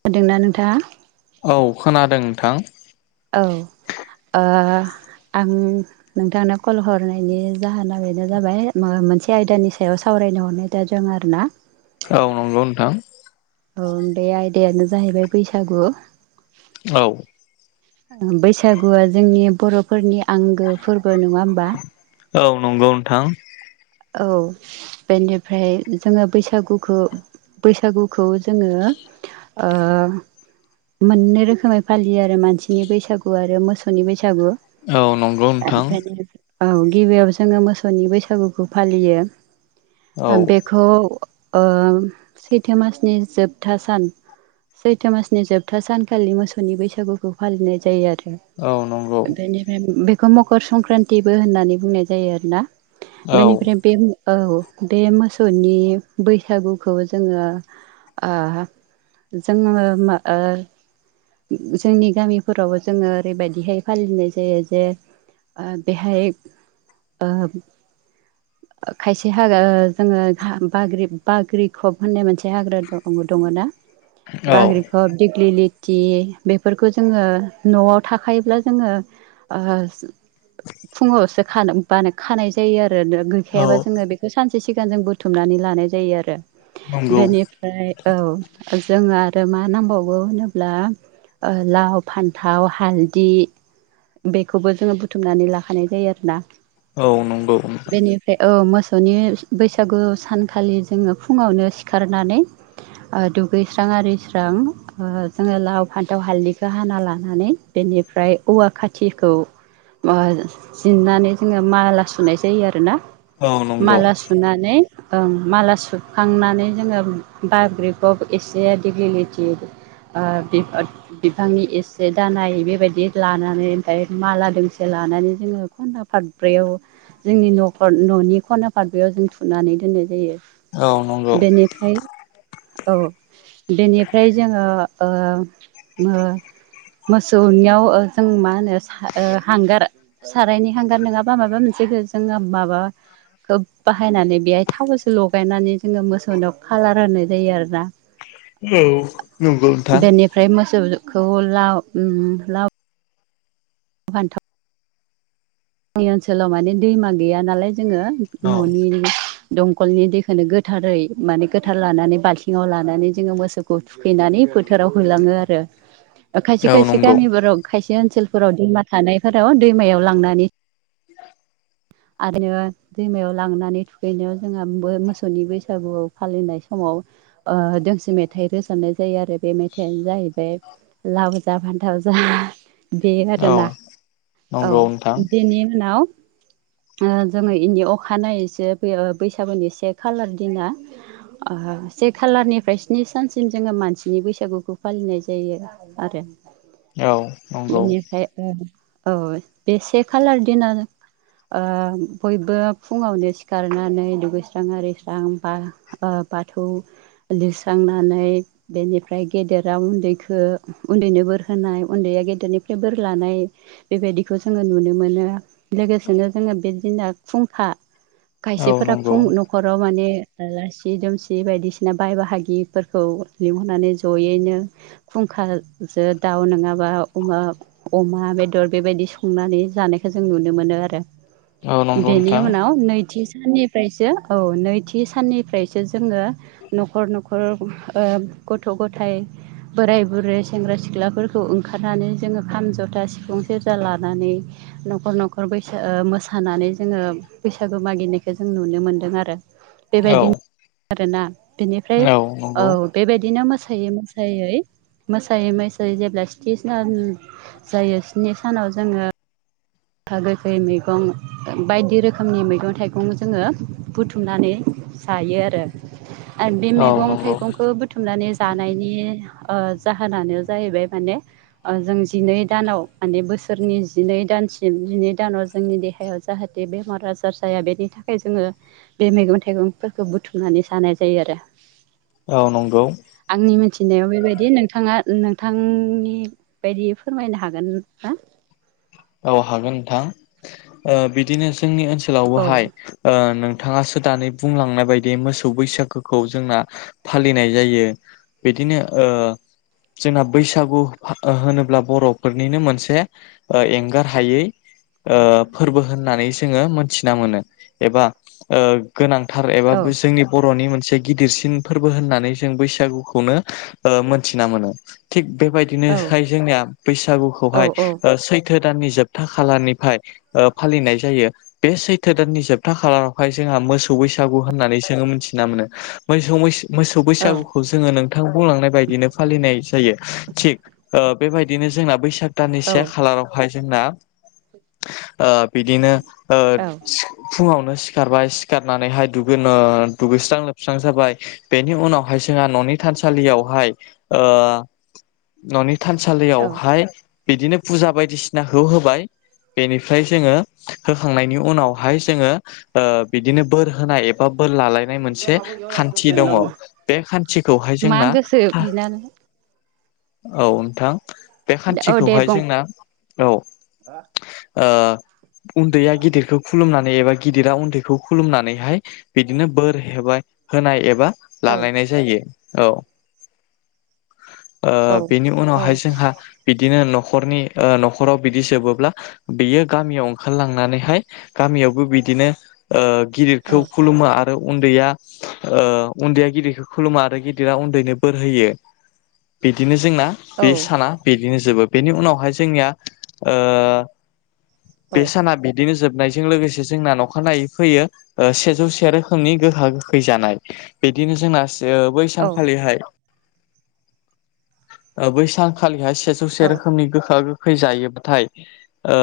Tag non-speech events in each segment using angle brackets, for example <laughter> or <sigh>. खोनादोंना नोंथाङा औ खोनादों नोंथां औ ओ आं नोंथांनो कल हरनायनि जाहोना बेनो जाबाय मोनसे आयदानि सायाव सावरायनाय रायनो हरनाय दा जों आरो ना औ नंगौ नोंथां औ बे आयदायानो जाहैबाय बैसागु औ बैसागुआ जोंनि बर'फोरनि आंगो फोरबो नङा होमबा औ नंगौ नोंथां औ बेनिफ्राय जोङो बैसागुखौ बैसागुखौ जोङो ओ मोननै रोखोमै फालियो आरो मानसिनि बैसागु आरो मोसौनि बैसागु औ नंगौ नोंथां सागु औ गिबियाव जोङो मोसौनि बैसागुखौ फालियो। औ बेखौ ओं सैथो मासनि जोबथा सान सैथो मासनि जोबथा सानखालि मोसौनि बैसागुखौ फालिनाय जायो आरो औ नंगौ बेनिफ्राय बेखौ मकर संक्रान्तिबो होननानै बुंनाय जायो आरोना औ बेनिफ्राय बे औ बे मोसौनि बैसागुखौ जोङो जोङो मा ओ जोंनि गामिफोरावबो जोङो ओरैबायदिहाय फालिनाय जायो जे ओ बेहाय ओ <inaudible> खायसे हागा जोङो हा बाग्रि बाग्रि खब होननाय मोनसे हाग्रां द-दङ ना औ बाग्रिखब दिगलिलि थि बेफोरखौ जोङो न'आव थाखायोब्ला जोङो ओ फुङावसो बानो बा खानाय जायो आरो। आरो गैखायाबा औ जोङो बेखौ सानसे सिगां जों बुथुमनानै लानाय जायो आरो नंगौ बेनिफ्राय औ जोङो आरो मा नांबावगौ होनोब्ला ओ लाव फान्थाव हालदि बेखौबो जोङो बुथुमनानै लाखानाय जायो आरोना। औ नंगौ- बेनिफ्राय औ मोस नि बैसागु सानखालि जोङो फुङावनो सिखारनानै ओ दुगैस्रां आरि स्रां ओ जोङो लाव फान्थाव हाल्दैखौ हाना लानानै बे बेनिफ्राय औवा खाथिखौ ओ जिन्नानै जोङो माला सुनाय जायो आरोना औ नंगौ माला सुनानै ओ माला सुखांनानै जोङो बाग्रिकब एसे दिगलिलिथि ओ बिफांनि एसे दालाय लाना बेबायदि लानानै ओमफ्राय माला दोंसे ला लानानै जोङो खुन्था फाथब्रैयाव जोंनि न'खर न'नि खना फारब्रैयाव जों थुनानै दोन्नाय जायो। औ नंगौ बेनिफ्राय औ बेनिफ्राय जोङो ओ मो मोसौनियाव ओ जों मा होनो ओ हांगार सारायनि हांगार नङाबा माबा मोनसे जोंहा माबा खोब बाहायनानै बेहाय थावसो लगायनानै जोङो मोसौनिाव खालार होनाय जायो आरो ना औ नंगौ नोंथां बेनिफ्राय मोसौखौ लाउ ओम लाउ बान्थ जोंनि ओनसोलाव माने दैमा गैया नालाय औ जोङो न'नि दंखलनि दैखोनो गोथारै माने गोथार लानानै बाल्थिङाव लानानै जोङो मोसौखौ थुखैनानै फो थाराव होलाङो आरो खायसे औ खायसे नंगौ गामिफोराव खायसे ओनसोल फोराव दैमा थानायफोराव दैमायाव लांनानै आरो दैमायाव लांनानै थुखैनो जोंहा मोसौनि बैसागुआव फालिनाय समाव ओ दोंसे मेथाइ रोजाबनाय जायो आरो बे मेथाइानो जाहैबाय लाव जा फान्थाव जा बेयो औ आरोना औ। नंगौ नोंथां <unintelligible> ओ जोङो इनि अखानायैसो बैसागुनि से खालार दिना ओ से खालारनिफ्राय स्नि सानसिम जोङो मानसिनि बैसागुखौ फालिनाय जायो। आरो औ नंगौ बेनिफ्राय औ औ बे से खालार दिना ओ बयबो फुङावनो सिखारनानै दुगैस्रां आरिस्रां बा ओ बाथौ लिरस्रांनानै बेनिफ्राय गेदेराव उन्दैखौ उन्दैनो बोरहोनाय उन्दै गनि ब ल बेबाय ज नुनो मोनो लोगोसेनो जोङो बेदिना खुंखा औ खायसेफोरा नंगौ फुं न'खराव माने आलासि दुमसि बायदिसिना बाय बाहागिफोरखौ लिंहरनानै जयैनो फुं अखाजो दाउ नङाबा अमा अमा बेदर बेबायदि संनानै जनोनि औ नंगौ नोंथां उाव साननिफ्रायसो औ नैथि साननिफ्रायसो जोङो न'खर न'खर गथ' गथायाइ बोराय बुरै सेंग्रा सिख्लाफोरखौ ओंखारनानै जोङो खाम जथा सिफुं सेरजा लानानै नखर न'खर बैसाग मोसानानै जोङो बैसागो मागिनायखौ जों नुनो मोन्दों आरो। औ बेबायदिनो आरोना बेनिफ्राय औ बेबायदिनो मोसौ ायो मा सायो मोसायै मोसायै जेब्ला स्नि सान जायो स्नि सानाव जोङो गोखा गोखै मैगं बायदि रोखोमनि मैगं थाइगं जोङो बुथुमनानै जायो आरो आरो बे औ मैगं नंगौ थाइगंखौ बुथुमनानै जानायनि ओ जाहोनानो जाहैबाय माने ओ जों जिनै दानाव माने बोसोरनि जिनै दानसि म निदानाव जोंनि देहायाव जाहाथे बेमार आजार जाया बेनि थाखाय जोङो बे मैगं थाइगं फोरखौ बुथुमनानै जानाय जायो आरो। औ नंगौ। फिनायाव बेबायदि नोंथाङा नोंथांनि बायदि फोरमायनो हागोन ना? औ हागोन नोंथां। ओ बिदिनो जोंनि औ ओनसोलावबोहाय ओ नों थाङासो दानै बुंलांनाय बायदि मोसौ बैसागोखौ जोंना फालिनाय जायो। बे दिनो ओ जोंना बैसागु होनोब्ला बर'फोरनिनो मोनसे ओ एं गारहायै ओ फोर्बो होननानै जोङो मोन्थिना मोनो। एबा गोनां थार औ एबाबो जोंनि बर'नि मोन से गिदिरसिन फोर्बो होननानै जों बैसागुखौनो ओ मोन्थिना मोनो। थिग बेबायदिनोहाय औ जोंनिया बैसागुखौहाय औ ओ सै थो दाननि जोबथा खालारनिफ्राय ओ फालिनाय जायो। बे सैथो दाननि जोबथा खालारावहाय जोंहा मोसौ बैसागु होननानै जोङो मिन्थिना मोनो। मोसौ मैसो मोसौ औ बैसागुखौ जोङो नोंथां बुंलांनाय बायदिनो फालिनाय जायो। थिग ओ बेबायदिनो जोंना बैसाग दाननि से औ खालाराव हाय जोंना ओ बिदिनो ओ औ फुंआवनो सिखारबाय सिखारनानैहाय दुगै ओ दुगैस्रां लोबस्रां जाबाय बेनि उनावहाय जोंहा न'नि था सालियावहाय ओ ननि औ थानसालियावहाय बिदिनो फुजा बायदिसिनाखौ होबाय बेनिफ्राय जोङो होखांनायनि उनावहाय जोङो बिदिनो बोर होनाय एबा बोर लालायनाय मोनसे खान्थि दङ। बे खान्थिखौहाय मा जोंना गोसो बिनानै औ नोंथां बे औ दे खान्थिखौहाय बुं जोंना औ ओ उन्दैया गिदिरखौ खुलुमना नै एबा गिदिरा उन्दैखौ खुलुमनानैहाय बिदिनो बोर हेबा होनाय एबा औ लालायनाय जायो औ। ओ औ बेनि औ उनावहाय जोंहा बिदिनो न'खरनि ओ न'खराव बिदि जोबोब्ला बियो गामियाव ओंखारलांनानैहाय गामियावबो बिदिनो ओ औ गिदिरखौ खुलुमो आरो उन्दैया ओ उन्दैया गिदिरखौ खुलुमा आरो गिदिरा उन्दैनो बोर होयो। बिदिनो जोंना औ बे साना बिदिनो जोबो। बेनि उनावहाय जोंनिया ओ औ बे साना बिदिनो जोब नायजों लोगोसे जोंना अखानायै फैयो ओ सेजौ से रोखोमनि गोखा गोखै जानाय। बिदिनो जोंना ओ औ बैसानखालिहाय ओ बैसानखालिहाय सेजौसे औ रोखोमनि गोखा गोखै जायोबाथाय ओ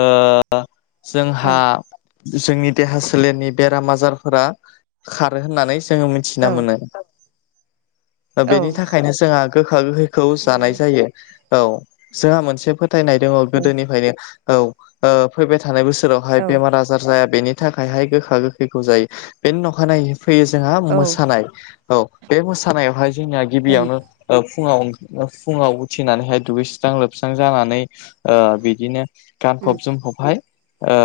जोंहा जोंनि देहा सोलेरनि बेराम आजारफोरा खारो होननानै जोङो मिथिना ओं मोनो। ओ औ बेनि थाखायनो जोंहा गोखा गोखैखौ नंगौ जानाय जायो। औ जोंहा मोनसे फोथायनाय दङ औ गोदोनिफ्रायनो औ ओ फैबाय थानाय बोसो रावहाय औ बेमार आजार जाया बेनि थाखायहाय गोखा गोखैखौ जायो। बेनि अखानायै फैयो जोंहा ओं मोसानाय औ बे मोसानायावहाय जोंनिया ओम गिबियावनो ओ फुङाव फुङाव उथिनानैहाय दुगैस्रां लोबस्रां जानानै ओ बिदिनो गानफब जोमफबहाय ओ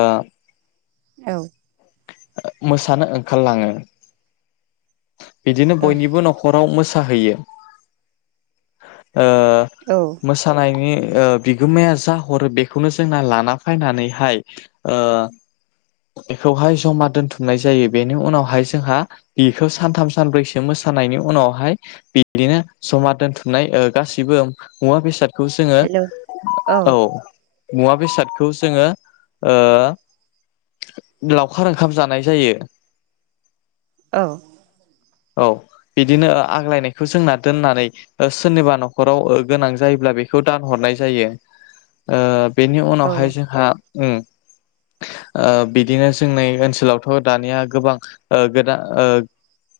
औ मोसानो ओंखारलाङो बिदिनो बयनिबो न'खराव मोसा मोसाहैयो ओ औ मोसानायनि ओ बिगोमाया जा हरो बेखौनो जोंना लाना फानानैहाय बेखौहाय जमा दोनथुमनाय जायो बेनि उनावहाय जोंहा बेखौ सानथाम सानब्रैसो मो सानायनि उनावहाय बिदिनो जमा दोनथुमनाय गासिबो मुवा बेसाद बे खौ जोङो हेलौ औ मुवा बेसादखौ जोङो लावखार ओंखाम जानाय जायो। औ। औ बिदिनो आग्लायनायखौ जोंना दोननानै सोरनिबा न'खराव गोनां जायोब्ला बेखौ दानहरनाय जायो ओ बेनि औ उनावहाय जोंहा बिदिनो जोंनि ओनसोलावथ' दानिया गोबां ओ गोदान ओ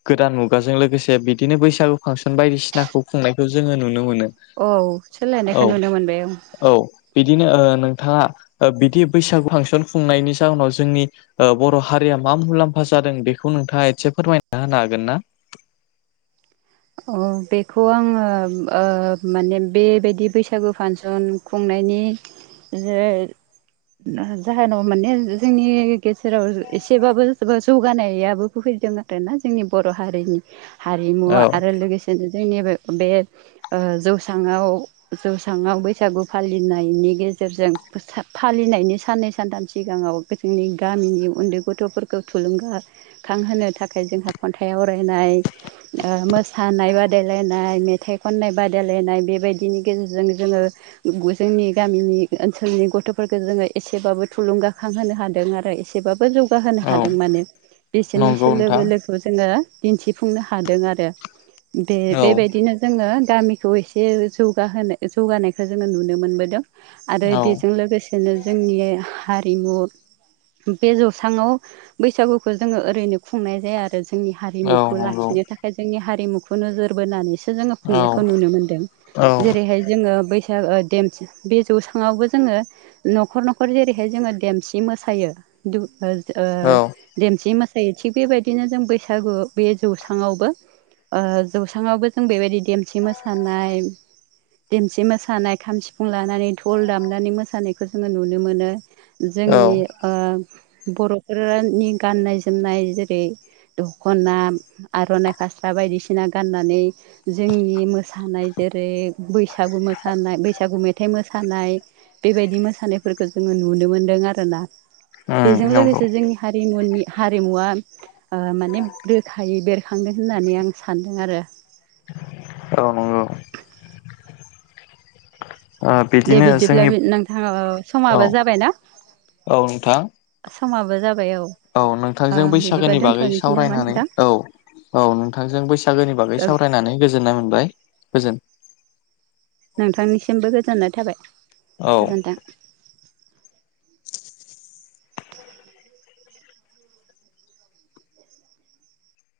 गोदान मुगाजों लोगोसे बिदिनो बैसागु फांसन बायदिसिनाखौ खुंनायखौ जोङो नुनो मोनो। औ औ सोलायनायखौ नुनो मोनबाय ओं। औ बिदिनो ओ नोंथाङा ओ बिदि बैसागु फांसन खुंनायनि जाहोनाव जोंनि ओ बर' हारिया मा मुलाम्फा जादों बेखौ नोंथाङा एसे फोरमायना होनो हागोन ना। अ बेखौ आङो ओ माने बेबायदि बैसागु फांसन खुं नायनि <unintelligible> जा जाहोनाव माने जोंनि गेजेराव एसेबाबो जौगानायाबो फै फैदों आरोना जोंनि बर' हारिनि औ हारिमुवा लोगोसेनो जोंनि बे-बे जौसाङाव-जौसाङाव बैसागु फालिनाय नायनि गेजेरजों फालिनायनि साननै सानथाम सिगाङाव जोंनि गामिनि उन्दै गथ'फोरखौ थुलुंगाखां होनो थाखाय जोंहा खन्थाइ आवरायनाय ओ मोस सानाय बादायलायनाय मेथाइ खननाय बादायलायनाय बेबायदिनि गेजेरजों जोङो <unintelligible> जोंनि गामिनि ओनसोलनि गथ'फोरखौ जोङो एसेबाबो थुलुंगाखां होनोनो हादों आरो एसेबाबो बो जौगाहोनो औ हादों माने बिसोरनि नंगौ सोलो नोंथां बोलोखौ जोङो दिन्थिफुंनो हादों आरो बे औ बेबायदिनो जोङो गामिखौ एसे जौगाहोनो जौगानायखौ जोङो नुनो मोनबोदों। आरो बेजों लोगोसेनो जोंनि हारिमु बे जौसाङाव बैसागुखौ जोङो ओरैनो खुंनाय जाया आरो जोंनि औ हारिमुखौ नंगौ लाखिनो थाखाय जोंनि हारिमुखौ नोजोर बोनानै जोङो औ खुंनायखौ नुनो मोनदों। औ जेरैहाय जोङो बै ओ देमसि बे जौसाङावबो जोङो न'खर-न'खर जेरैहाय जोङो देमसि मोसायो दु ओ ओ देमसि मोसायो थिग बेबायदिनो जों बैसागु बे जौस्रांआवबो ओ जौस्राङावबो जों बेबायदि देमसि मोसानाय देमसि मोसानाय खाम सि फुं लानानै धल दामनानै मोसानायखौ जोङो नुनो मोनो। औ जोंनि ओ बर'फोरनि गाननाय जोमनाय जेरै दख'ना आर'नाइ फास बायदिसिना गाननानै जोंनि मोसानाय जेरै बैसागु मोसानाय बैसागु मेथ थाइ मोसानाय बेबायदि मोसानायफोरखौ जोङो नुनो मोन्दों आरोना उम बेजों नंगौ लोगोसे जोंनि हारिमुनि हारिमुवा ओ माने रोखायै बेरखां होननानै आं सान्दों आरो। औ नंगौ। ओ दे बिदिनो बिदिब्ला जोंनि नोंथाङा ओ औ समाबो जाबायना। औ नोंथां समाबो जाब औ नोंथांजों बैसागोनि बागै दोनथ'नोसै नामा सावरायनानै नोंथां औ। औ नोंथांजों बैसागोनि बागै सावरायनानै गोजोननाय मोनबाय गोजोन। नोंथांनिसिमबो गोजोननाय थाबाय औ गोजोन्थों।